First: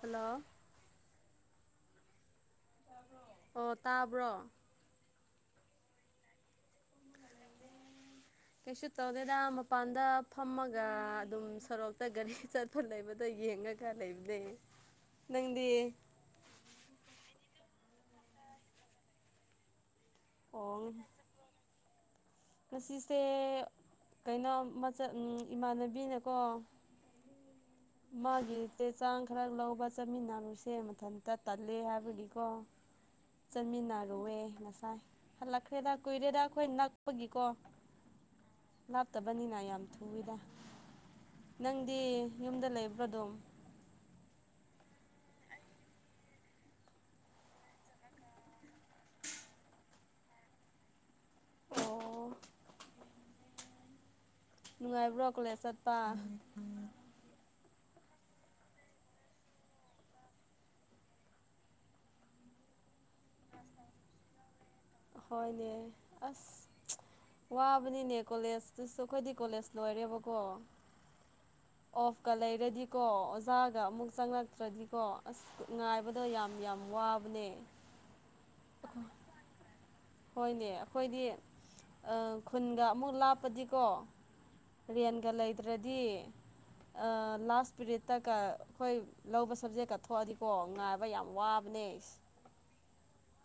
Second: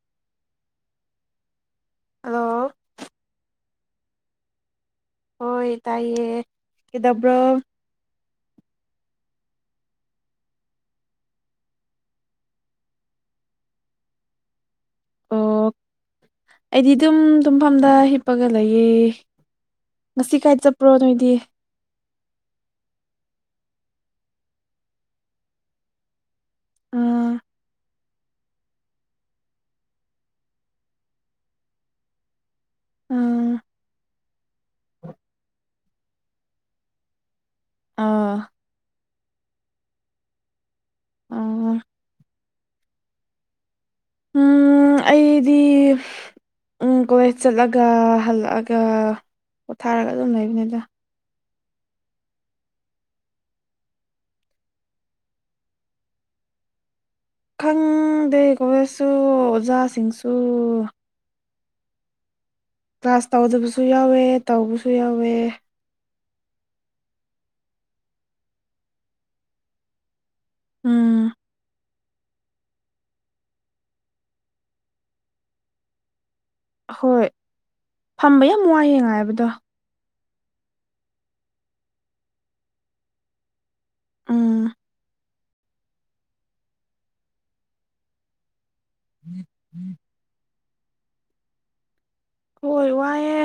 hello hello ꯑꯣ ꯇꯥꯕ꯭ꯔꯣ ꯍꯣꯏ ꯇꯥꯏꯌꯦ ꯀꯩꯗꯧꯕ꯭ꯔꯣ ꯀꯩꯁꯨ ꯇꯧꯗꯦꯗ ꯃꯄꯥꯟꯗ ꯐꯝꯃꯒ ꯑꯗꯨꯝ ꯁꯣꯔꯣꯛꯇ ꯒꯥꯔꯤ ꯆꯠ ꯐꯨꯜ ꯂꯩꯕꯗ ꯌꯦꯡꯉꯒ ꯂꯩꯕꯅꯦ ꯅꯪꯗꯤ ꯑꯣ ꯑꯩꯗꯤ ꯑꯗꯨꯝ ꯇꯨꯝꯐꯝꯗ ꯍꯤꯞꯄꯒ ꯂꯩꯌꯦ ꯉꯁꯤ ꯀꯥꯏ ꯑꯣ ꯆꯠꯄ꯭ꯔꯣ ꯅꯣꯏꯗꯤ ꯉꯁꯤꯁꯦ ꯀꯩꯅꯣ ꯃꯆ ꯏꯃꯥꯟꯅꯕꯤꯅꯀꯣ ꯑꯥ ꯃꯥꯒꯤ ꯆꯦ ꯆꯥꯡ ꯈꯔ ꯂꯧꯕ ꯆꯠꯃꯤꯟꯅꯔꯨꯁꯦ ꯃꯊꯟꯇ ꯇꯜꯂꯦ ꯍꯥꯏꯕꯒꯤꯀꯣ ꯑꯥ ꯆꯠꯃꯤꯟꯅꯔꯨꯑꯦ ꯉꯁꯥꯏ ꯍꯜꯂꯛꯈ꯭ꯔꯦꯗ ꯀꯨꯏꯔꯦꯗ ꯑꯩꯈꯣꯏ ꯅꯛꯄꯒꯤꯀꯣ ꯍꯥꯞꯇꯕꯅꯤꯅ ꯌꯥꯝ ꯊꯨꯝꯃꯤꯗ ꯑꯥ ꯅꯪꯗꯤ ꯌꯨꯝꯗ ꯂꯩꯕ꯭ꯔꯣ ꯑꯗꯨꯝ ꯑꯩꯗꯤ ꯎꯝ ꯀꯣꯂꯦꯖ ꯆꯠꯂꯒ ꯍꯜꯂꯛꯑꯒ ꯄꯣꯊꯥꯔꯒ ꯑꯗꯨꯝ ꯂꯩꯕꯅꯤꯗ ꯑꯣ ꯅꯨꯡꯉꯥꯏꯕ꯭ꯔꯣ ꯀꯣꯂꯦꯖ ꯆꯠꯄ ꯈꯪꯗꯦ ꯀꯣꯂꯦꯖꯁꯨ ꯑꯣꯖꯥꯁꯤꯡꯁꯨ ꯀ꯭ꯂꯥꯁ ꯇꯧꯗꯕꯁꯨ ꯌꯥꯎꯋꯦ ꯇꯧꯕꯁꯨ ꯌꯥꯎꯋꯦ ꯍꯣꯢꯅꯦ ꯑꯁ ꯋꯥꯕꯅꯤꯅꯦ ꯀꯣꯂꯦꯖꯇꯨꯁꯨ ꯑꯩꯈꯣꯏꯗꯤ ꯀꯣꯂꯦꯖ ꯂꯣꯏꯔꯦꯕꯀꯣ ꯎꯝ ꯑꯣꯐꯀꯥ ꯂꯩꯔꯗꯤꯀꯣ ꯑꯣꯖꯥꯒ ꯑꯃꯨꯛ ꯆꯪꯪꯂꯛꯇ꯭ꯔꯗꯤꯀꯣ ꯑꯁ ꯉꯥꯏꯕꯗꯣ ꯌꯥꯝ ꯌꯥꯝ ꯍꯣꯏ ꯋꯥꯕꯅꯦ ꯐꯝꯕ ꯌꯥꯝ ꯋꯥꯏꯌꯦ ꯉꯥꯏꯕꯗꯣ ꯍꯣꯏꯅꯦ ꯑꯩꯈꯣꯏꯗꯤ ꯈꯨꯟꯒ ꯑꯃꯨꯛ ꯂꯥꯞ ꯄꯗꯤꯀꯣ ꯎꯝ ꯔꯦꯟꯒ ꯂꯩ ꯇ꯭ꯔꯗꯤ ꯂꯥꯁ ꯄꯤꯔꯦꯠꯇꯒ ꯑꯩꯈꯣꯏ ꯂꯧꯕ ꯁꯕꯖꯦꯛꯀ ꯊꯣꯛꯑꯗꯤ ꯀꯣ ꯉꯥꯏꯕ ꯌꯥꯝ ꯋꯥꯕꯅꯦ ꯍꯣꯏ ꯋꯥꯏꯌꯦ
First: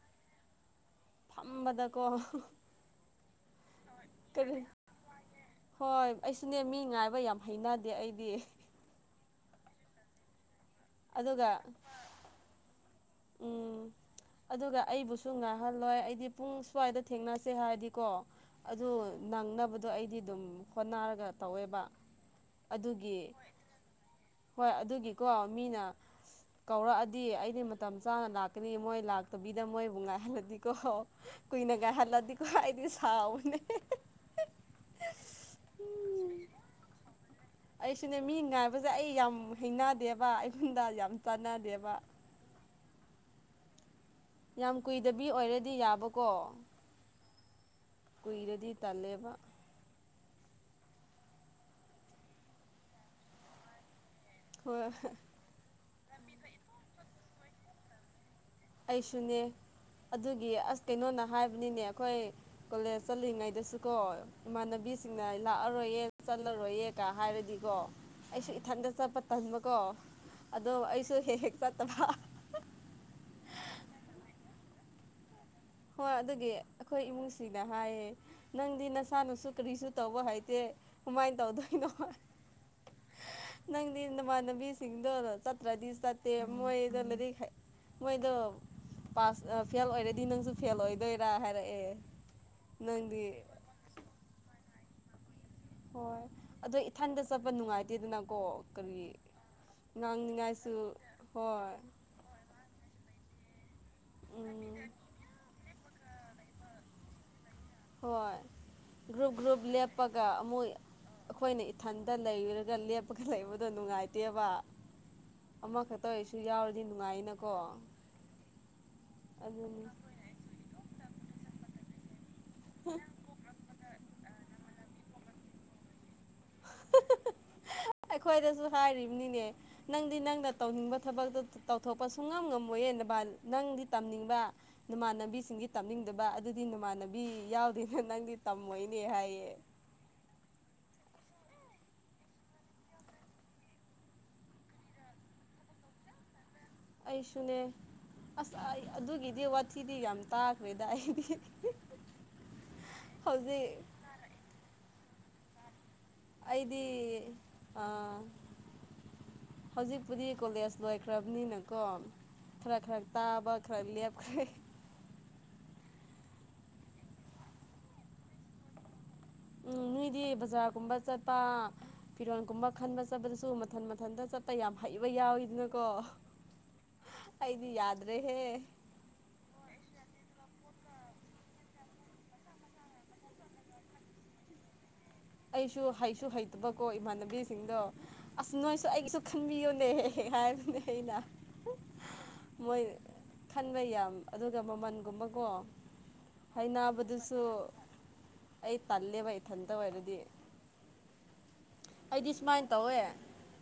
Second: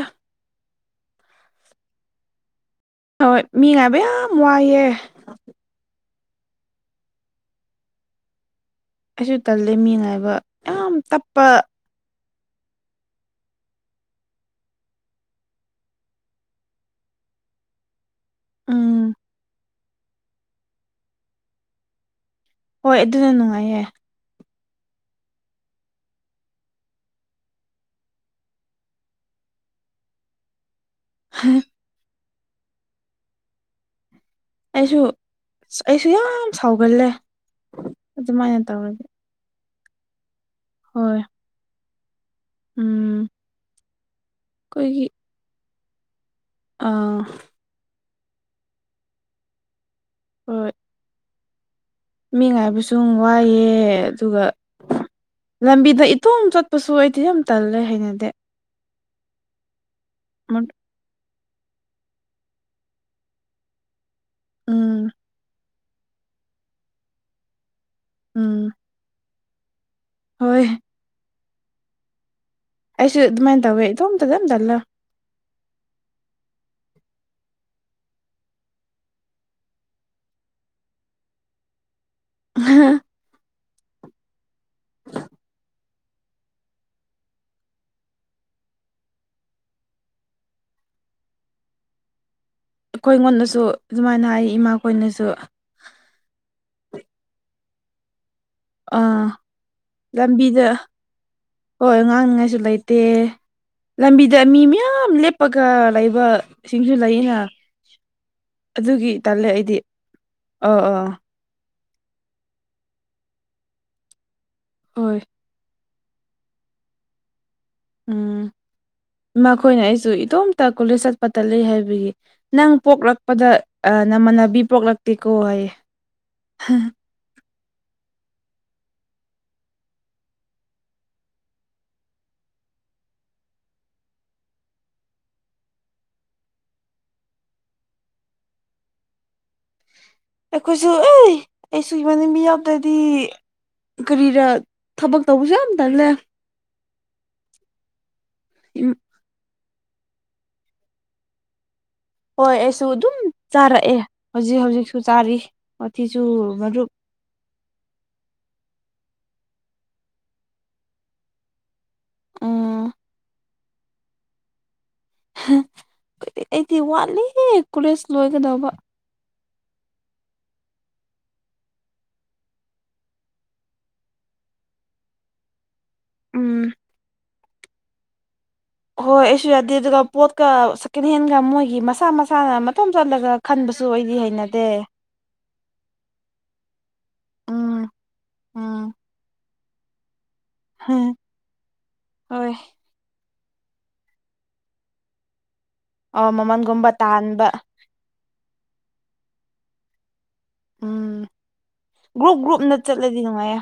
ꯐꯝꯕꯗꯀꯣ ꯍꯣꯏ ꯃꯤꯉꯥꯏꯕ ꯌꯥꯝ ꯀꯔꯤ ꯋꯥꯏꯌꯦ ꯍꯣꯏ ꯑꯩꯁꯨꯅꯦ ꯃꯤ ꯉꯥꯏꯕ ꯌꯥꯝ ꯍꯩꯅꯗꯦ ꯑꯩꯗꯤ ꯑꯩꯁꯨ ꯇꯜꯂꯦ ꯃꯤ ꯉꯥꯏꯕ ꯌꯥꯝ ꯇꯞꯄ ꯑꯗꯨꯒ [inaudible] ꯎꯝ ꯑꯗꯨꯒ ꯑꯩꯕꯨꯁꯨ ꯉꯥꯡꯍꯜꯂꯣꯏ ꯑꯩꯗꯤ ꯄꯨꯡ ꯁ꯭ꯋꯥꯏꯗ ꯊꯦꯡꯅꯁꯦ ꯍꯥꯏꯔꯗꯤꯀꯣ ꯑꯗꯨ ꯎꯝ ꯅꯪꯅꯕꯗꯣ ꯑꯩꯗꯤ ꯑꯗꯨꯝ ꯍꯣꯠꯅꯔꯒ ꯇꯧꯋꯦꯕ ꯍꯣꯏ ꯑꯗꯨꯒꯤ ꯑꯗꯨꯅ ꯅꯨꯡꯉꯥꯏꯌꯦ ꯍꯣꯏ ꯑꯗꯨꯒꯤꯀꯣ ꯃꯤꯅ ꯀꯧꯔꯛꯑꯗꯤ ꯑꯩꯗꯤ ꯃꯇꯝ ꯆꯥꯅ ꯂꯥꯛꯀꯅꯤ ꯃꯣꯏ ꯂꯥꯛꯇꯕꯤꯗ ꯃꯣꯏꯕꯨ ꯉꯥꯏꯍꯜꯂꯗꯤꯀꯣ ꯀꯨꯏꯅ ꯉꯥꯏꯍꯜꯂꯗꯤ ꯑꯩꯗꯤ ꯁꯥꯎꯕꯅꯦ ꯑꯩꯁꯨ ꯑꯩꯁꯨ ꯌꯥꯝ ꯁꯥꯎꯒꯜꯂꯦ ꯑꯩꯁꯨꯅꯦ ꯃꯤ ꯑꯗꯨꯃꯥꯏꯅ ꯉꯥꯏꯕꯁꯦ ꯇꯧꯔꯗꯤ ꯑꯩ ꯌꯥꯝ ꯍꯩꯅꯗꯦꯕ ꯑꯩꯉꯣꯟꯗ ꯌꯥꯝ ꯍꯣꯏ ꯆꯥꯟꯅꯗꯦꯕ ꯎꯝ ꯌꯥꯝ ꯑꯩꯈꯣꯏꯒꯤ ꯀꯨꯏꯗꯕꯤ ꯑꯣꯏꯔꯗꯤ ꯌꯥꯕꯀꯣ ꯑꯥ ꯀꯨꯏꯔꯗꯤ ꯇꯜꯂꯦꯕ ꯍꯣꯢ ꯃꯤ ꯉꯥꯏꯕꯁꯨ ꯋꯥꯏꯑꯦ ꯑꯗꯨꯒ ꯍꯣꯏ ꯂꯝꯕꯤꯗ ꯏꯇꯣꯝ ꯆꯠꯄꯁꯨ ꯑꯩꯗꯤ ꯌꯥꯝ ꯇꯜꯂꯦ ꯍꯥꯏꯅꯗꯦ ꯑꯩꯁꯨꯅꯦ ꯑꯗꯨꯒꯤ ꯃꯠ ꯑꯁ ꯀꯩꯅꯣꯅ ꯍꯥꯏꯕꯅꯤꯅꯦ ꯑꯩꯈꯣꯏ ꯀꯣꯂꯦꯖ ꯆꯠꯂꯤꯉꯩꯗꯁꯨ ꯀꯣ ꯎꯝ ꯏꯃꯥꯟꯅꯕꯤꯁꯤꯡꯅ ꯂꯥꯛꯑ ꯔꯣꯏꯌꯦ ꯆꯠꯂꯔꯣꯏꯌꯦ ꯀꯥ ꯍꯥꯏꯔꯗꯤꯀꯣ ꯑꯩꯁꯨ ꯎꯝ ꯏꯊꯟꯇ ꯆꯠꯄ ꯇꯟꯕ ꯀꯣ ꯍꯣꯏ ꯑꯗꯣ ꯑꯩꯁꯨ ꯍꯦꯛ ꯍꯦꯛ ꯆꯠꯇꯕ ꯑꯩꯁꯨ ꯑꯗꯨꯃꯥꯏꯅ ꯇꯧꯋꯦ ꯏꯇꯣꯝꯇꯗꯤ ꯑꯗꯨꯝ ꯇꯜꯂꯦ ꯍꯣꯏ ꯑꯗꯨꯒꯤ ꯑꯩꯈꯣꯏ ꯏꯃꯨꯡꯁꯤꯅ ꯍꯥꯏꯌꯦ ꯅꯪꯗꯤ ꯅꯁꯥꯅꯁꯨ ꯀꯔꯤꯁꯨ ꯇꯧꯕ ꯍꯥꯏꯇꯦ ꯀꯨꯃꯥꯏꯅ ꯇꯧꯗꯣꯏꯅꯣ ꯅꯪꯗꯤ ꯅꯃꯥꯟꯅꯕꯤꯁꯤꯡꯗꯣ ꯆꯠꯇ꯭ꯔꯥꯗꯤ ꯃꯣꯏꯗꯤ ꯃꯣꯏꯗꯣ ꯂꯥꯢꯔꯤꯛ ꯍꯩ ꯃꯣꯢꯗꯣ ꯄꯥꯁ ꯐꯦꯜ ꯑꯣꯏꯔꯗꯤ ꯅꯪꯁꯨ ꯐꯦꯜ ꯑꯣꯢꯗꯣꯢꯔꯥ ꯍꯥꯏꯔꯛꯑꯦ ꯑꯩꯈꯣꯏ ꯅꯪꯗꯤ ꯉꯣꯟꯗꯁꯨ ꯑꯗꯨꯃꯥꯏꯅ ꯍꯥꯏ ꯏꯃꯥꯈꯣꯏꯅꯁꯨ ꯍꯣꯏ ꯑꯗꯣ ꯏꯊꯟꯗ ꯆꯠꯄ ꯅꯨꯡꯉꯥꯏꯇꯦꯗꯅꯀꯣ ꯀꯔꯤ ꯑꯥ ꯂꯝꯕꯤꯗ ꯉꯥꯡꯅꯤꯉꯥꯏꯁꯨ ꯍꯣꯏ ꯉꯥꯡꯅꯤꯉꯥꯏꯁꯨ ꯂꯩꯇꯦ ꯂꯝꯕꯤꯗ ꯃꯤ ꯎꯝ ꯃꯌꯥꯝ ꯂꯦꯞꯄꯒ ꯂꯩꯕ ꯁꯤꯡꯁꯨ ꯂꯩꯌꯦꯅ ꯍꯣꯏ ꯑꯗꯨꯒꯤ ꯒ꯭ꯔꯨꯞ ꯇꯜꯂꯦ ꯒ꯭ꯔꯨꯞ ꯑꯩꯗꯤ ꯂꯦꯞꯄꯒ ꯑꯃꯨꯛ ꯑꯥ ꯑꯥ ꯑꯩꯈꯣꯏꯅ ꯏꯊꯟꯇ ꯂꯩꯔꯒ ꯂꯦꯞꯄꯒ ꯂꯩꯕꯗꯣ ꯅꯨꯡꯉꯥꯏꯇꯦꯕ ꯍꯣꯢ ꯑꯃꯈꯛꯇ ꯑꯣꯏꯁꯨ ꯌꯥꯎꯔꯗꯤ ꯅꯨꯡꯉꯥꯏꯅꯀꯣ ꯎꯝ ꯏꯃꯈꯣꯏꯅ ꯑꯗꯨꯅꯤ ꯑꯩꯁꯨ ꯏꯇꯣꯝꯇ ꯀꯣꯂꯦꯖ ꯆꯠꯄ ꯇꯥꯜꯂꯦ ꯍꯥꯏꯕꯒꯤ ꯅꯪ ꯄꯣꯛꯂꯛꯄꯗ ꯅꯃꯥꯟꯅꯕꯤ ꯄꯣꯛꯂꯛꯇꯦꯀꯣ ꯍꯥꯏꯌꯦ ꯑꯩꯈꯣꯏꯗꯁꯨ ꯍꯥꯏꯔꯤꯅꯤꯅꯦ ꯅꯪꯗꯤ ꯅꯪꯅ ꯇꯧꯅꯤꯡꯕ ꯊꯕꯛꯇꯣ ꯇꯧꯊꯣꯛꯄ ꯁꯨꯉꯝ ꯉꯝꯃꯣꯏꯅ ꯅꯪꯗꯤ ꯇꯝꯅꯤꯡꯕ ꯅꯨꯃꯥꯟꯅꯕꯤꯁꯤꯡꯗꯤ ꯇꯝꯅꯤꯡꯗꯕ ꯑꯗꯨꯗꯤ ꯅꯃꯥꯟꯅꯕꯤ ꯌꯥꯎꯗꯦꯅ ꯅꯪꯗꯤ ꯇꯝꯃꯣꯏꯅꯦ ꯍꯥꯏꯌꯦ ꯑꯩꯈꯣꯏꯁꯨ ꯑꯦ ꯑꯩꯁꯨ ꯏꯃꯥꯟꯅꯕꯤ ꯌꯥꯎꯗ꯭ꯔꯗꯤ ꯀꯔꯤꯔ ꯊꯕꯛ ꯇꯧꯕꯁꯨ ꯌꯥꯝ ꯇꯜꯂꯦ ꯑꯩꯁꯨꯅꯦ ꯑꯁ ꯑꯗꯨꯒꯤꯗꯤ ꯋꯥꯊꯤꯗꯤ ꯌꯥꯝ ꯇꯥꯈ꯭ꯔꯦꯗꯥ ꯑꯩꯗꯤ ꯍꯣꯏ ꯑꯩꯁꯨ ꯑꯗꯨꯝ ꯍꯧꯖꯤꯛ ꯆꯥꯔꯛꯑꯦ ꯍꯧꯖꯤꯛ ꯍꯧꯖꯤꯛꯁꯨ ꯆꯥꯔꯤ ꯋꯥꯊꯤꯁꯨ ꯃꯔꯨꯞ ꯑꯦ ꯑꯥ ꯍꯧꯖꯤꯛꯄꯨꯗꯤ ꯀꯣꯂꯦꯖ ꯂꯣꯏꯈ꯭ꯔꯕꯅꯤꯅꯀꯣ ꯈꯔꯥ ꯎꯝ ꯈꯔꯥ ꯇꯥꯕꯥ ꯈꯔꯥ ꯂꯦꯞꯈ꯭ꯔꯦ ꯑꯩꯗꯤ ꯋꯥꯠꯂꯤ ꯀꯣꯂꯦꯖ ꯂꯣꯏꯒꯗꯧꯕ ꯎꯝ ꯅꯣꯏꯗꯤ ꯕꯖꯥꯔꯒꯨꯝꯕ ꯆꯠꯄ ꯐꯤꯔꯣꯜꯒꯨꯝꯕ ꯈꯟꯕ ꯆꯠꯄꯗꯁꯨ ꯃꯊꯟ ꯃꯊꯟꯇ ꯆꯠꯄ ꯌꯥꯝ ꯍꯩꯕ ꯌꯥꯎꯋꯤꯗꯅ ꯀꯣ ꯎꯝ ꯑꯩꯗꯤ ꯌꯥꯗ꯭ꯔꯦꯍꯦ ꯍꯣꯏ ꯑꯩꯁꯨ ꯌꯥꯗꯦ ꯑꯗꯨꯒ ꯄꯣꯠꯀ ꯁꯦꯀꯦꯟ ꯍꯦꯟꯒ ꯃꯣꯏꯒꯤ ꯃꯁꯥ ꯃꯁꯥꯅ ꯃꯇꯣꯝ ꯆꯠꯂꯒ ꯈꯟꯕꯁꯨ ꯑꯩꯗꯤ ꯍꯩꯅꯗꯦ ꯑꯩꯁꯨ ꯍꯥꯏꯁꯨ ꯍꯩ ꯅꯠꯇꯕꯀꯣ ꯎꯝ ꯏꯃꯥꯟꯅꯕꯤꯁꯤꯡꯗꯣ ꯑꯁ ꯅꯣꯏꯁꯨ ꯎꯝ ꯑꯩꯒꯤꯁꯨ ꯈꯟꯕꯤꯌꯣꯅꯦꯍꯦ ꯍꯥꯏꯅ ꯍꯥꯢꯅ ꯍꯣꯏ ꯃꯣꯏ ꯈꯟꯕ ꯌꯥꯝ ꯑꯗꯨꯒ ꯃꯃꯟꯒꯨꯝꯕꯀꯣ ꯑꯣ ꯃꯃꯜꯒꯨꯝꯕ ꯍꯥꯏꯅꯕꯗꯨꯁꯨ ꯇꯥꯍꯟꯕ ꯑꯩ ꯇꯜꯂꯦꯕ ꯏꯊꯟꯇ ꯑꯣꯏꯔꯗꯤ ꯎꯝ ꯑꯩꯗꯤ ꯒ꯭ꯔꯨꯞ ꯁꯨꯃꯥꯏꯅ ꯒ꯭ꯔꯨꯞꯅ ꯇꯧꯋꯦ ꯆꯠꯂꯗꯤ ꯅꯨꯡꯉꯥꯏꯌꯦ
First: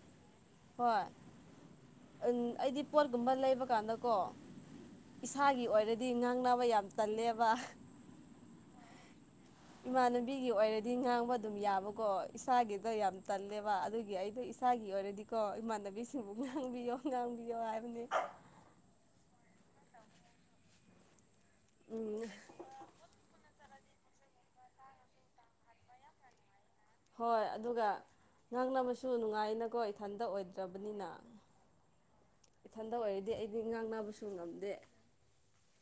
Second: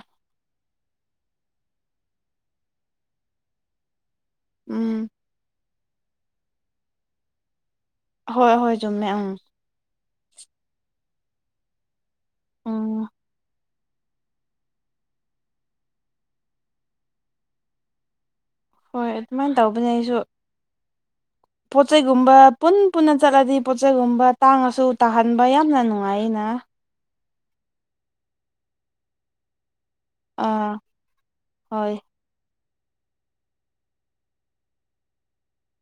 ꯍꯣꯏ ꯑꯩꯗꯤ ꯄꯣꯠꯀꯨꯝꯕ ꯂꯩꯕ ꯀꯥꯟꯗ ꯀꯣ ꯎꯝ ꯏꯁꯥꯒꯤ ꯑꯣꯏꯔꯗꯤ ꯉꯥꯡꯅꯕ ꯌꯥꯝ ꯇꯜꯂꯦꯕ ꯍꯣꯏ ꯍꯣꯏ ꯆꯨꯝꯃꯦ ꯎꯝ ꯏꯃꯥꯟꯅꯕꯤꯒꯤ ꯑꯣꯏꯔꯗꯤ ꯉꯥꯡꯕ ꯑꯗꯨꯝ ꯌꯥꯕꯀꯣ ꯏꯁꯥꯒꯤꯗ ꯎꯝ ꯌꯥꯝ ꯇꯜꯂꯦꯕ ꯋꯥ ꯑꯗꯨꯒꯤ ꯑꯩꯗꯣ ꯏꯁꯥꯒꯤ ꯑꯣꯏꯔꯗꯤꯀꯣ ꯏꯃꯥꯟꯅꯕꯤꯁꯤꯡꯕꯨ ꯉꯥꯡꯕꯤꯌꯣ ꯉꯥꯡꯕꯤꯌꯣ ꯍꯥꯏꯕꯅꯦ ꯍꯣꯏ ꯑꯗꯨꯃꯥꯏꯅ ꯇꯧꯕꯅꯦ ꯑꯩꯁꯨ ꯄꯣꯠ ꯆꯩꯩ ꯎꯝ ꯒꯨꯝꯕ ꯄꯨꯟ ꯄꯨꯟꯅ ꯆꯠꯂꯗꯤ ꯄꯣꯠꯆꯩꯒꯨꯝꯕ ꯇꯥꯡꯉꯁꯨ ꯇꯥꯍꯟꯕ ꯌꯥꯝꯅ ꯅꯨꯡꯉꯥꯏꯌꯦꯅꯥ ꯍꯣꯏ ꯑꯗꯨꯒ ꯉꯥꯡꯅꯕꯁꯨ ꯅꯨꯡꯉꯥꯏꯅꯀꯣ ꯏꯊꯟꯇ ꯑꯥ ꯑꯣꯏꯗ꯭ꯔꯕꯅꯤꯅ ꯍꯣꯏ ꯏꯊꯟꯗ ꯑꯣꯏꯔꯗꯤ ꯑꯩꯗꯤ ꯉꯥꯡꯅꯕꯁꯨ ꯉꯝꯗꯦ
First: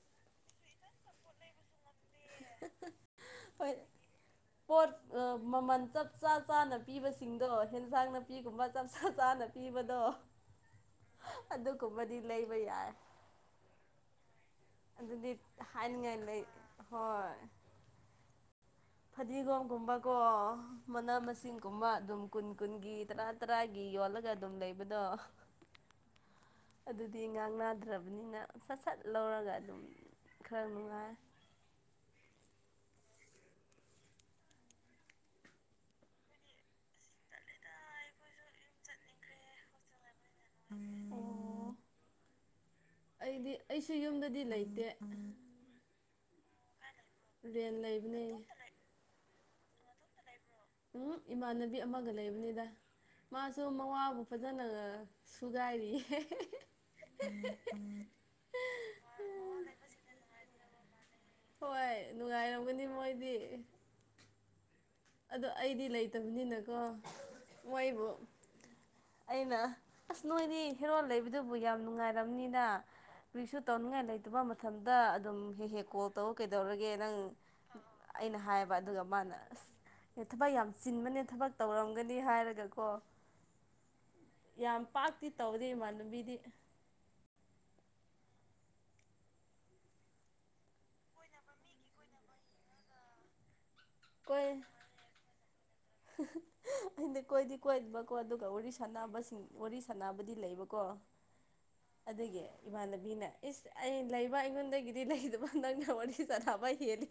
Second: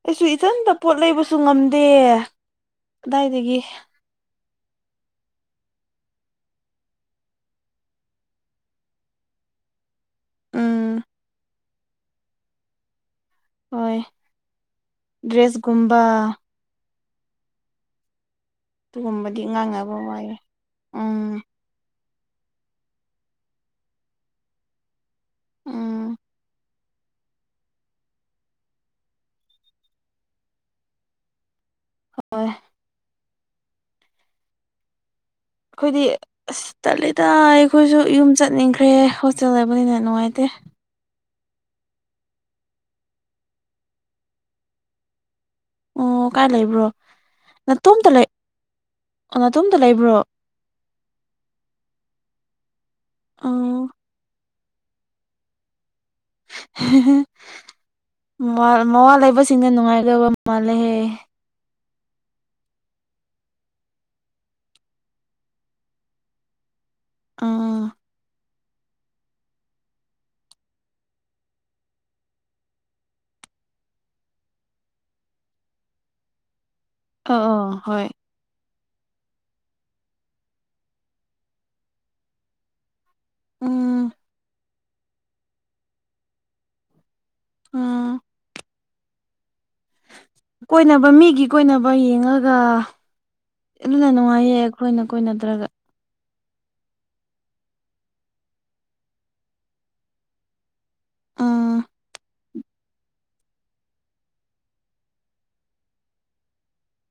ꯑꯩꯁꯨ ꯏꯊꯟꯇ ꯄꯣꯠ ꯂꯩꯕꯁꯨ ꯉꯝꯗꯦ ꯀꯗꯥꯏꯗꯒꯤ ꯍꯣꯏ ꯄꯣꯠ ꯃꯃꯜ ꯆꯞ ꯆꯥ ꯆꯥꯅ ꯄꯤꯕꯁꯤꯡꯗꯣ ꯑꯦꯟꯁꯥꯡ ꯅꯥꯄꯤꯒꯨꯝꯕ ꯆꯞ ꯆꯥ ꯆꯥꯅ ꯄꯤꯕꯗ‌ꯣ ꯎꯝ ꯑꯗꯨꯒꯨꯝꯕꯗꯤ ꯂꯩꯕ ꯌꯥꯏ ꯍꯣꯏ ꯑꯗꯨꯗꯤ ꯗ꯭ꯔꯦꯁꯀꯨꯝꯕ ꯍꯥꯏꯅꯉꯥꯏ ꯂꯩ ꯍꯣꯏ ꯑꯗꯨꯒꯨꯝꯕꯗꯤ ꯐꯗꯤꯒꯣꯝ ꯉꯥꯡꯅꯕ ꯒꯨꯝꯕꯀꯣ ꯋꯥꯏꯌꯦ ꯃꯅꯥ ꯎꯝ ꯅꯨꯡꯁꯤꯡ ꯀꯨꯝꯕ ꯑꯗꯨꯝ ꯀꯨꯟ ꯀꯨꯟꯒꯤ ꯇꯔꯥ ꯇꯔꯥꯒꯤ ꯌꯣꯜꯂꯒ ꯑꯗꯨꯝ ꯂꯩꯕꯗꯣ ꯎꯝ ꯑꯗꯨꯗꯤ ꯉꯥꯡ ꯅꯥꯗ꯭ꯔꯕꯅꯤꯅ ꯁꯠ ꯁꯠ ꯂꯧꯔꯒ ꯑꯗꯨꯝ ꯈꯔ ꯅꯨꯡꯉꯥꯏ ꯍꯣꯏ ꯑꯩꯈꯣꯏꯗꯤ ꯑꯁ ꯆꯠꯂꯤꯗ ꯑꯩꯈꯣꯏꯁꯨ ꯌꯨꯝ ꯆꯠꯅꯤꯡꯈ꯭ꯔꯦ ꯍꯣꯁꯇꯦꯜ ꯍꯥꯏꯕꯅꯤꯅ ꯅꯨꯡꯉꯥꯏꯇꯦ ꯑꯣ [inaudible] ꯑꯩꯗꯤ ꯑꯩꯁꯨ ꯌꯨꯝꯗꯗꯤ ꯂꯩꯇꯦ ꯑꯣ ꯀꯥꯏ ꯂꯩꯕ꯭ꯔꯣ ꯔꯦꯟ ꯅꯥꯇꯣꯝꯇ ꯂꯩꯕꯅꯦ ꯂꯩ ꯅꯥꯇꯣꯝꯇ ꯂꯩꯕ꯭ꯔꯣ ꯎꯝ ꯏꯃꯥꯟꯅꯕꯤ ꯑꯃꯒ ꯂꯩꯕꯅꯤꯗ ꯃꯥꯁꯨ ꯑꯣ ꯃꯋꯥꯕꯨ ꯐꯖꯅ ꯁꯨꯒꯥꯢꯔꯤ ꯃꯋꯥ ꯂꯩꯕꯁꯤꯡꯅ ꯅꯨꯡꯉꯥꯏꯒꯗꯕ ꯃꯥꯜꯂꯦꯍꯦ ꯍꯣꯏ ꯅꯨꯡꯉꯥꯏꯔꯝꯒꯅꯤ ꯃꯣꯏꯗꯤ ꯑꯗꯣ ꯑꯩꯗꯤ ꯂꯩꯇꯕꯅꯤꯅꯀꯣ ꯎꯝ ꯃꯣꯏꯕꯨ ꯑꯩꯅ ꯑꯁ ꯅꯣꯏꯗꯤ ꯍꯦꯔꯣꯟꯜ ꯂꯩꯕꯗꯨꯕꯨ ꯌꯥꯝ ꯅꯨꯡꯉꯥꯏꯔꯝꯅꯤꯗ ꯀꯨꯔꯤꯁꯨ ꯇꯧꯅꯤꯡꯉꯥꯏ ꯂꯩꯇꯕ ꯃꯇꯝꯗ ꯑꯗꯨꯝ ꯍꯦꯛ ꯍꯦꯛꯀꯣꯛ ꯇꯧ ꯀꯩꯗꯧꯔꯒꯦ ꯅꯪ ꯑꯣ ꯑꯣ ꯍꯣꯏ ꯑꯩꯅ ꯍꯥꯏꯕ ꯑꯗꯨꯒ ꯃꯥꯅ ꯑꯁ ꯑꯦ ꯊꯕꯛ ꯌꯥꯝ ꯆꯤꯟꯕꯅꯦ ꯊꯕꯛ ꯇꯧꯔꯝꯒꯅꯤ ꯍꯥꯏꯔꯒꯀꯣ ꯎꯝ ꯌꯥꯝ ꯄꯥꯛꯇꯤ ꯇꯧꯗꯦ ꯏꯃꯥꯟꯂꯝꯕꯤꯗꯤ ꯑꯥ ꯀꯣꯏꯅꯕ ꯃꯤꯒꯤ ꯀꯣꯏꯅꯕ ꯌꯦꯡꯉꯒ ꯑꯗꯨꯅ ꯅꯨꯡꯉꯥꯏꯌꯦ ꯑꯩꯈꯣꯏꯅ ꯀꯣꯏꯅꯗ꯭ꯔꯒ [unintelligible] ꯍꯗꯤ ꯀꯣꯏꯗꯤ ꯀꯣꯏꯗꯕꯀꯣ ꯑꯗꯨꯒ ꯋꯥꯔꯤ ꯁꯥꯅꯕꯁꯤꯡ ꯋꯥꯔꯤ ꯁꯅꯕꯗꯤ ꯂꯩꯕꯀꯣ ꯑꯥ ꯑꯗꯒꯤ ꯏꯃꯥꯟꯅꯕꯤꯅ ꯏꯁ ꯑꯩ ꯂꯩꯕ ꯑꯩꯉꯣꯟꯗꯒꯤꯗꯤ ꯂꯩꯗꯕ ꯅꯪꯒ ꯋꯥꯔꯤ ꯆꯥꯟꯅꯕ ꯍꯦꯜꯂꯤ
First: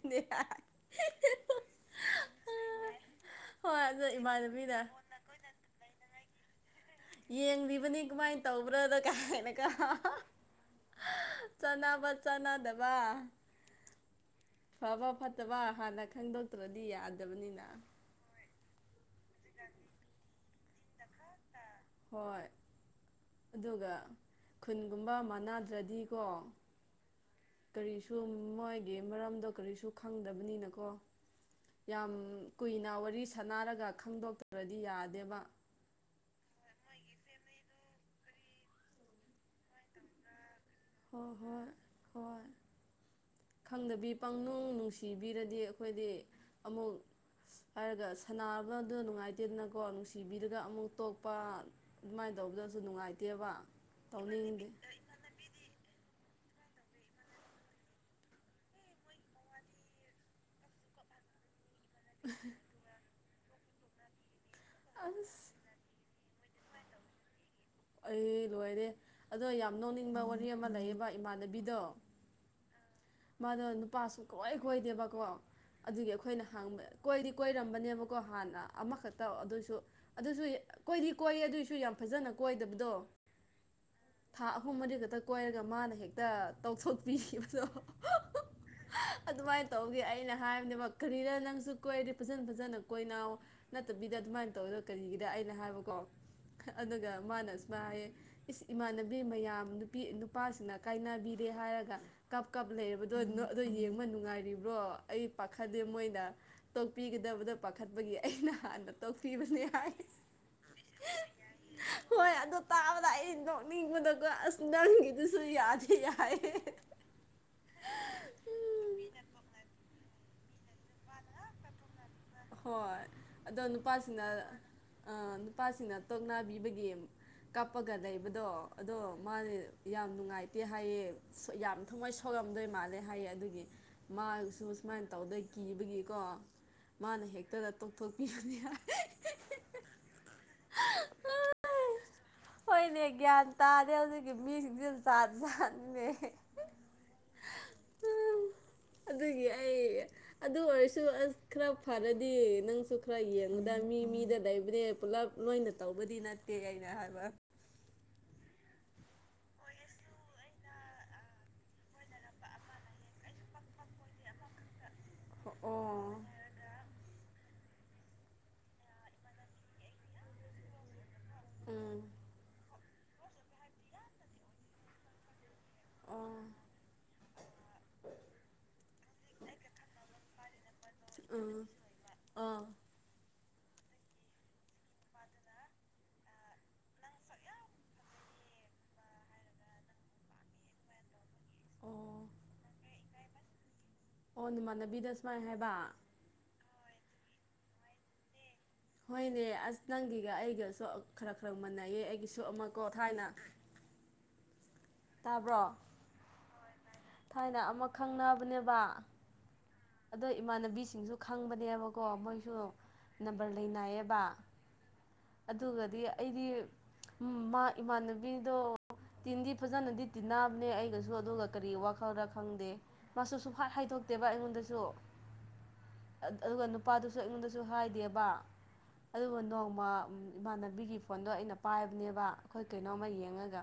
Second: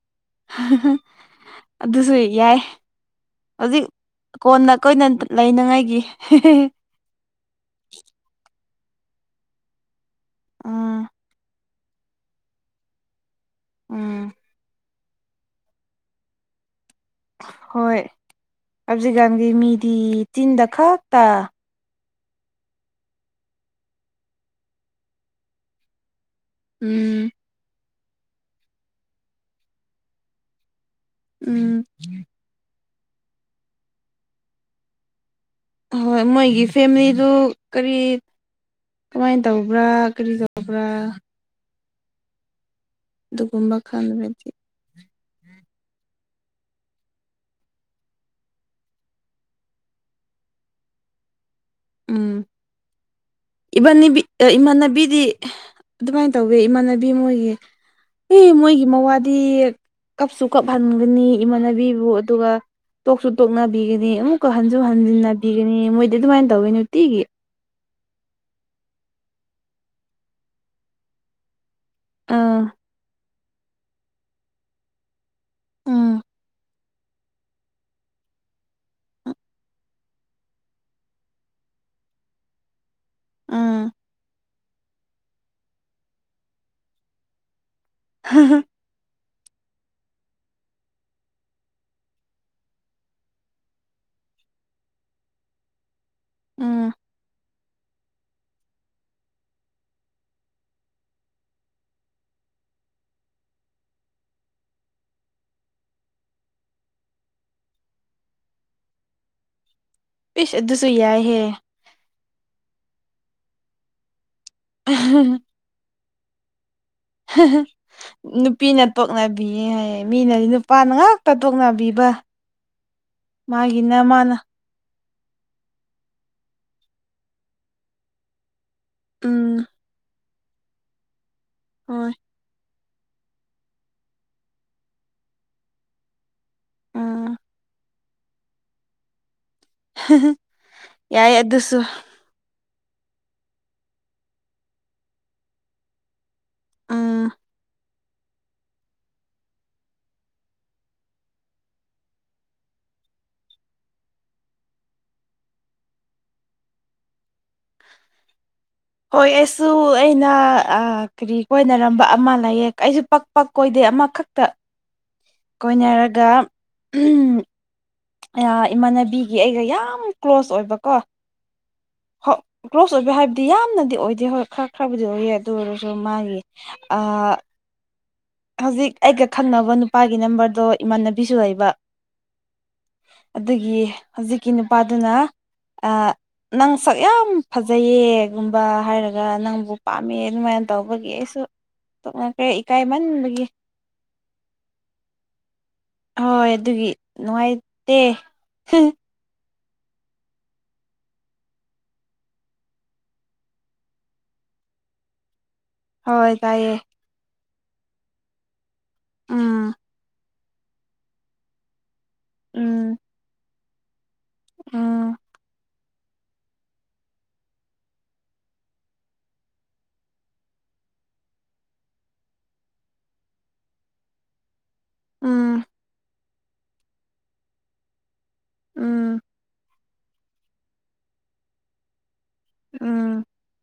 ꯑꯗꯨꯁꯨ ꯌꯥꯏ ꯍꯣꯏ ꯍꯧꯖꯤꯛ ꯑꯗꯣ ꯀꯣꯟꯅ ꯏꯃꯥꯟꯅꯕꯤꯅ ꯀꯣꯏꯅ ꯂꯩꯅꯥꯉꯥꯏꯒꯤ ꯌꯦꯡꯂꯤꯕꯅꯤ ꯀꯃꯥꯏꯅ ꯇꯧꯕ꯭ꯔꯥꯗ ꯀꯥꯏꯅꯒ ꯑꯥ ꯆꯠꯅꯥꯕ ꯆꯠꯅꯥꯗꯕ ꯎꯝ ꯐꯕ ꯐꯠꯇꯕ ꯍꯥꯟꯅ ꯈꯪꯗꯣꯛꯇ꯭ꯔꯗꯤ ꯌꯥꯗꯦ ꯍꯣꯏ ꯍꯧꯖꯤꯛꯀꯥꯟꯗꯤ ꯃꯤꯗꯤ ꯆꯤꯟꯗ ꯈꯛꯇ ꯑ ꯍꯣꯏ ꯑꯗꯨꯒ ꯈꯨꯟꯒꯨꯝꯕ ꯃꯥꯟꯅꯗ꯭ꯔꯗꯤꯀꯣ ꯎꯝ ꯀꯔꯤꯁꯨ ꯃꯣꯏꯒꯤ ꯃꯔꯝꯗꯣ ꯀꯔꯤꯁꯨ ꯈꯪꯗꯕꯅꯤꯅꯀꯣ ꯎꯝ ꯌꯥꯝ ꯀꯨꯏꯅ ꯋꯥꯔꯤ ꯁꯥꯅꯔꯒ ꯈꯪꯗꯣꯛꯇ꯭ꯔꯗꯤ ꯌꯥꯗꯦꯕ ꯍꯣꯏ ꯃꯣꯏꯒꯤ ꯐꯦꯃꯤꯂꯤꯗꯨ ꯀꯔꯤ ꯀꯃꯥꯏ ꯇꯧꯕ꯭ꯔꯥ ꯀꯔꯤ ꯇꯧꯕ꯭ꯔꯥ ꯍꯣꯏ ꯍꯣꯏ ꯍꯣꯏ ꯑꯗꯨꯒꯨꯝꯕ ꯈꯪꯗꯕꯤ ꯈꯟꯕꯗꯤ ꯄꯪꯅꯨꯡ ꯅꯨꯡꯁꯤꯕꯤꯔꯗꯤ ꯑꯩꯈꯣꯏꯗꯤ ꯑꯃꯨꯛ ꯍꯥꯏꯔꯒ ꯁꯥꯟꯅꯕꯗꯨ ꯅꯨꯡꯉꯥꯏꯇꯦꯗꯅꯀꯣ ꯅꯨꯡꯁꯤꯕꯤꯔꯒ ꯑꯃꯨꯛ ꯇꯣꯛꯄ ꯑꯗꯨꯃꯥꯏꯅ ꯎꯝ ꯇꯧꯕꯗꯁꯨ ꯅꯨꯡꯉꯥꯏꯇꯦꯕ ꯇꯧꯅꯤꯡꯗꯦ ꯏꯗꯤ ꯑꯗꯨꯃꯥꯏꯅ ꯇꯧꯋꯦ ꯏꯃꯥꯟꯅꯕꯤ ꯃꯣꯏꯒꯤ ꯑꯦ ꯃꯣꯏꯒꯤ ꯃꯋꯥꯗꯤ ꯀꯞꯁꯨ ꯀꯞꯍꯟꯒꯅꯤ ꯏꯃꯥꯟꯅꯕꯤꯕꯨ ꯑꯗꯨꯒ ꯇꯣꯛꯁꯨ ꯇꯣꯛꯅꯕꯤꯒꯅꯤ ꯑꯃꯨꯛꯀ ꯍꯟꯁꯨ ꯑꯁ ꯍꯟꯖꯤꯟꯅꯕꯤꯒꯅꯤ ꯃꯣꯏꯗꯤ ꯑꯗꯨꯃꯥꯏꯅ ꯇꯧꯏ ꯅꯨꯡꯇꯤꯒꯤ ꯑꯩ ꯂꯣꯏꯔꯦ ꯑꯗꯣ ꯌꯥꯝ ꯅꯣꯛꯅꯤꯡꯕ ꯋꯥꯔꯤ ꯑꯃ ꯂꯩꯌꯦꯕ ꯏꯃꯥꯟꯅꯕꯤꯗꯣ ꯑꯥ ꯃꯥꯗꯣ ꯅꯨꯄꯥ ꯁꯨꯡꯀꯣꯏ ꯀꯣꯏꯗꯦꯕꯀꯣ ꯑꯗꯨꯒꯤ ꯎꯝ ꯑꯩꯈꯣꯏꯅ ꯍꯪꯕ ꯀꯣꯏꯗꯤ ꯀꯣꯏꯔꯝꯕꯅꯦꯕꯀꯣ ꯍꯥꯟꯅ ꯑꯃꯈꯛꯇ ꯑꯗꯨꯁꯨ ꯑꯗꯨꯁꯨ ꯀꯣꯏꯗꯤ ꯀꯣꯏꯌꯦ ꯑꯗꯨꯏꯁꯨ ꯌꯥꯝ ꯐꯖꯅ ꯀꯣꯏꯗꯕꯗꯣ ꯎꯝ ꯊꯥ ꯑꯍꯨꯝ ꯃꯔꯤ ꯈꯛꯇ ꯀꯣꯏꯔꯒ ꯃꯥꯅ ꯍꯦꯛꯇ ꯇꯧꯊꯣꯛꯄꯤꯈꯤꯕꯗꯣ [unintelligible] ꯑꯗꯨꯃꯥꯏꯅ ꯇꯧꯕꯒꯤ ꯑꯩꯅ ꯍꯥꯏꯕꯅꯦ ꯀꯔꯤꯔ ꯅꯪꯁꯨ ꯀꯣꯏꯔꯗꯤ ꯐꯖꯟ ꯐꯖꯅ ꯀꯣꯏꯅꯧ ꯅꯠꯇꯕꯤꯗ ꯑꯗꯨꯃꯥꯏꯅ ꯇꯧꯕꯗꯣ ꯀꯔꯤꯒꯤꯗ ꯑꯩꯅ ꯍꯥꯏꯕꯀꯣ ꯎꯝ ꯑꯗꯨꯒ ꯃꯥꯅ ꯁꯨꯃꯥꯏꯅ ꯍꯥꯏꯌꯦ ꯏꯁ ꯏꯃꯥꯟꯅꯕꯤ ꯃꯌꯥꯝ ꯅꯨꯄꯤ ꯅꯨꯄꯥꯁꯤꯡꯅ ꯀꯥꯏꯅꯕꯤꯔꯦ ꯍꯥꯏꯔꯒ ꯀꯞ ꯀꯞ ꯂꯩꯔꯕꯗꯣ ꯑꯗꯣ ꯌꯦꯡꯕ ꯅꯨꯡꯉꯥꯏꯔꯤꯕ꯭ꯔꯣ ꯑꯩ ꯄꯥꯈꯂꯦ ꯃꯣꯏꯅ ꯇꯣꯛꯄꯤꯒꯗꯕꯗꯣ ꯄꯥꯈꯠꯄꯒꯤ ꯑꯩꯅ ꯍꯥꯟꯅ ꯇꯣꯛꯄꯤꯕꯅꯤ ꯍꯥꯏ ꯏꯁ ꯑꯗꯨꯁꯨ ꯌꯥꯏꯍꯦ ꯍꯣꯏ ꯑꯗꯣ ꯇꯥꯕꯗ ꯑꯩ ꯅꯣꯛꯅꯤꯡꯕꯗꯀꯣ ꯑꯁ ꯅꯪꯒꯤꯗꯨꯁꯨ ꯌꯥꯗꯦ ꯌꯥꯏ [unintelligible] ꯅꯨꯄꯤꯅ ꯇꯣꯛꯅꯕꯤꯌꯦ ꯍꯥꯏꯌꯦ ꯃꯤꯅꯗꯤ ꯅꯨꯞ ꯄꯥꯥꯅ ꯉꯥꯛꯇ ꯇꯣꯛꯅꯕꯤꯕ ꯍꯣꯏ ꯃꯥꯒꯤꯅ ꯃꯥꯅ ꯑ ꯅꯨꯄꯥꯁꯤꯡꯅ ꯇꯣꯛꯅꯥꯕꯤꯕꯒꯤ ꯀꯞꯄꯒ ꯂꯩꯕꯗꯣ ꯑꯗꯣ ꯃꯥꯁꯦ ꯎꯝ ꯌꯥꯝ ꯅꯨꯡꯉꯥꯏꯇꯦ ꯍꯥꯏꯌꯦ ꯌꯥꯝ ꯊꯃꯣꯏ ꯍꯣꯏ ꯁꯣꯛꯑꯝ ꯗꯣꯏ ꯃꯥꯜꯂꯦ ꯍꯥꯏꯌꯦ ꯑꯗꯨꯒꯤ ꯃꯥꯁꯨ ꯁꯨꯃꯥꯏꯅ ꯇꯧꯗꯣꯏ ꯀꯤꯕꯒꯤꯀꯣ ꯃꯥꯅ ꯎꯝ ꯍꯦꯛꯇꯗ ꯇꯣꯛꯊꯣꯛꯄꯤꯕꯅꯤ ꯍꯥꯏ ꯌꯥꯏ ꯑꯗꯨꯁꯨ ꯍꯣꯏꯅꯦ ꯒ꯭ꯌꯥꯟ ꯇꯥꯗꯦ ꯍꯧꯖꯤꯛꯀꯤ ꯃꯤꯁꯤꯡꯁꯤꯁꯨ ꯖꯥꯠ ꯖꯥꯠꯅꯤꯅꯦ ꯑꯥ ꯑꯗꯨꯒꯤ ꯑꯩ ꯑꯗꯨ ꯑꯣꯏꯔꯁꯨ ꯑꯁ ꯈꯔ ꯐꯔꯗꯤ ꯅꯪꯁꯨ ꯈꯔ ꯌꯦꯡꯉꯨꯗ ꯃꯤ ꯃꯤꯗ ꯂꯩꯩꯕꯅꯦ ꯄꯨꯂꯞ ꯂꯣꯏꯅ ꯇꯧꯕꯗꯤ ꯅꯠꯇꯦ ꯑꯩꯅ ꯍꯥꯏꯕ ꯍꯣꯏ ꯑꯩꯁꯨ ꯑꯩꯅ ꯀꯔꯤ ꯀꯣꯏꯅꯔꯝꯕ ꯑꯃ ꯂꯩꯌꯦ ꯑꯩꯁꯨ ꯄꯛ ꯀꯣꯏꯗꯦ ꯑꯃꯈꯛꯇ ꯑꯣ ꯀꯣꯏꯅꯔꯒ ꯏꯃꯥꯟꯅꯕꯤꯒꯤ ꯑꯩꯒ ꯌꯥꯝ ꯀ꯭ꯂꯣꯁ ꯑꯣꯏꯕꯀꯣ ꯑꯥꯝ ꯍꯣꯏ ꯀ꯭ꯂꯣꯖ ꯑꯣꯏꯕ ꯍꯥꯏꯕꯗꯤ ꯌꯥꯝꯅꯗꯤ ꯑꯣꯏꯗꯦ ꯍꯣꯏ ꯈꯔ ꯈꯔꯕꯨꯗꯤ ꯑꯣꯏꯌꯦ ꯑꯗꯨ ꯑꯣꯏꯔꯁꯨ ꯑꯗꯣ ꯑꯣ ꯃꯥꯒꯤ ꯑꯥ ꯍꯧꯖꯤꯛ ꯑꯩꯒ ꯈꯪꯅꯕ ꯅꯨꯄꯥꯒꯤ ꯅꯝꯕꯔꯗꯣ ꯏꯃꯥꯟꯅꯕꯤꯁꯨ ꯎꯝ ꯂꯩꯕ ꯑꯥ ꯑꯗꯨꯒꯤ ꯍꯧꯖꯤꯛꯀꯤ ꯅꯨꯄꯥꯗꯨꯅ ꯑ ꯅꯪ ꯁꯛ ꯌꯥꯝ ꯐꯖꯩꯌꯦꯒꯨꯝꯕ ꯍꯥꯏꯔꯒ ꯅꯪꯕꯨ ꯄꯥꯝꯃꯦ ꯑꯗꯨꯃꯥꯏꯅ ꯇꯧꯕꯒꯤ ꯑꯩꯁꯨ ꯑꯣ ꯇꯧꯔꯛꯇꯦ ꯏꯀꯥꯏꯃꯟꯕꯒꯤ ꯑꯣ ꯏꯃꯥꯟꯅꯕꯤꯗ ꯁꯨꯃꯥꯏ ꯍꯥꯏꯕ ꯍꯣꯏ ꯑꯗꯨꯒꯤ ꯅꯨꯡꯉꯥꯏꯇꯦ ꯍꯣꯏꯅꯦ ꯑꯁ ꯅꯪꯒꯤꯒ ꯑꯩꯒꯁꯨ ꯈꯔ ꯈꯔ ꯃꯥꯟꯅꯩꯌꯦ ꯑꯩꯒꯤꯁꯨ ꯑꯃꯀꯣ ꯊꯥꯏꯅ ꯇꯥꯕ꯭ꯔꯣ ꯍꯣꯏ ꯇꯥꯏꯌꯦ ꯊꯥꯏꯅ ꯑꯃ ꯈꯪꯅꯕꯅꯦꯕ ꯎꯝ ꯑꯗꯣ ꯏꯃꯥꯟꯅꯕꯤꯁꯤꯡꯁꯨ ꯈꯪꯕꯅꯦꯕꯀꯣ ꯃꯣꯏꯁꯨ ꯎꯝ ꯅꯝꯕꯔ ꯂꯩꯅꯥꯏꯌꯦꯕ ꯎꯝ ꯑꯗꯨꯒꯗꯤ ꯑꯩꯗꯤ ꯃꯥ ꯏꯃꯥꯟꯅꯕꯤꯗꯣ ꯇꯤꯟꯗꯤ ꯐꯖꯅꯗꯤ ꯇꯤꯟꯅꯕꯅꯦ ꯑꯩꯒꯁꯨ ꯑꯗꯨꯒ ꯀꯔꯤ ꯋꯥꯈꯜꯗ ꯈꯪꯗꯦ ꯃꯆꯨ ꯁꯨꯡꯍꯥꯢ ꯍꯥꯏꯗꯣꯛꯇꯦꯕ ꯑꯩꯉꯣꯟꯗꯁꯨ ꯎꯝ ꯑꯗꯨꯒ ꯅꯨꯄꯥꯗꯨꯁꯨ ꯑꯩꯉꯣꯟꯗꯁꯨ ꯍꯥꯏꯗꯦꯕ ꯎꯝ ꯑꯗꯨꯒ ꯅꯣꯡꯃ ꯏꯃꯥꯟꯅꯕꯤꯒꯤ ꯐꯣꯟꯗꯣ ꯑꯩꯅ ꯄꯥꯏꯕꯅꯦꯕ ꯑꯩꯈꯣꯏ ꯀꯩꯅꯣꯝꯃ ꯎꯝ ꯌꯦꯡꯉꯒ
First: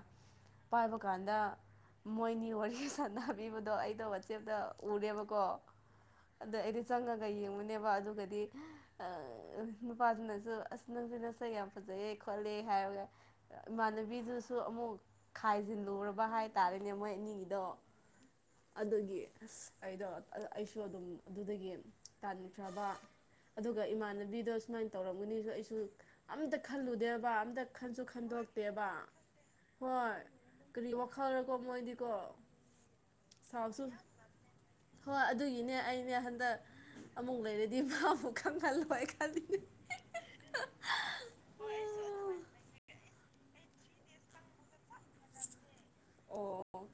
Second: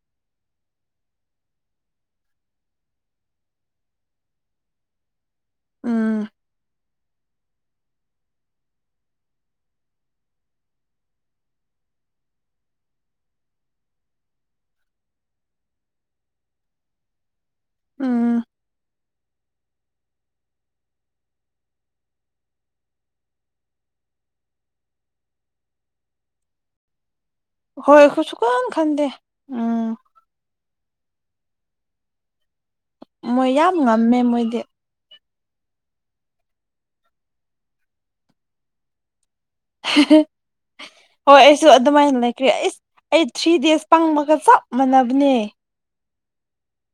ꯄꯥꯏꯕ ꯀꯥꯟꯗ ꯃꯣꯏꯅꯤ ꯋꯥꯔꯤ ꯁꯥꯟꯅꯕꯤꯕꯗꯣ ꯑꯩꯅ ꯋꯥꯆꯦꯞꯇ ꯎꯗꯦꯕꯒꯣ ꯎꯝ ꯑꯩꯅ ꯆꯪꯉꯒ ꯌꯦꯡꯉꯨꯅꯦꯕ ꯑꯗꯨꯒꯗꯤ ꯅꯨꯄꯥꯗꯨꯅꯁꯨ ꯑꯁ ꯅꯪꯁꯦ ꯌꯥꯝ ꯐꯖꯩꯌꯦ ꯈꯣꯠꯂꯦ ꯍꯥꯏꯔꯒ ꯏꯃꯥꯟꯅꯕꯤꯗꯨꯁꯨ ꯑꯃꯨꯛ ꯈꯥꯏꯖꯤꯜꯂꯨꯔꯕ ꯍꯥꯏ ꯇꯥꯔꯦꯅꯦ ꯃꯣꯏ ꯑꯅꯤꯒꯤ ꯗꯣ ꯎꯝ ꯑꯗꯨꯒꯤ ꯑꯁ ꯑꯩꯗꯣ ꯑꯩꯁꯨ ꯑꯗꯨꯝ ꯑꯗꯨꯗꯒꯤ ꯇꯥꯟꯈ꯭ꯔꯕ ꯑꯗꯨꯒ ꯏꯃꯥꯟꯅꯕꯤꯗꯣ ꯁꯨꯃꯥꯏꯅ ꯇꯧꯔꯝꯒꯅꯤꯁꯨ ꯑꯩꯁꯨ ꯑꯝꯇ ꯈꯜꯂꯨꯗꯦꯕ ꯑꯝꯇ ꯍꯣꯏ ꯈꯟꯁꯨ ꯑꯩꯈꯣꯏ ꯁꯨꯛꯈꯟ ꯈꯟꯗꯣꯛꯇꯦꯕ ꯈꯟꯗꯦ ꯎꯝ ꯍꯣꯏ ꯀꯔꯤ ꯋꯥꯈꯜꯔꯀꯣ ꯃꯣꯏꯗꯤꯀꯣ ꯃꯣꯏ ꯌꯥꯝ ꯁꯥꯎꯁꯨ ꯉꯝꯃꯦ ꯃꯣꯏꯗꯤ ꯍꯣꯏ ꯑꯗꯨꯒꯤꯅꯦ ꯑꯩꯅꯦ ꯍꯟꯗꯛ ꯑꯃꯨꯛ ꯂꯩꯔꯗꯤ ꯃꯥꯕꯨ ꯈꯪꯍꯜꯂꯣꯏ ꯑꯩ ꯈꯜꯂꯤꯅꯦ ꯍꯣꯏ ꯑꯩꯁꯨ ꯑꯗꯨꯃꯥꯏꯅ ꯂꯩꯈ꯭ꯔꯦ ꯑꯩꯁ ꯑꯩ ꯊ꯭ꯔꯤ ꯗꯦꯖ ꯄꯪꯃꯒ ꯁꯞ ꯃꯥꯟꯅꯕꯅꯦ ꯑꯣ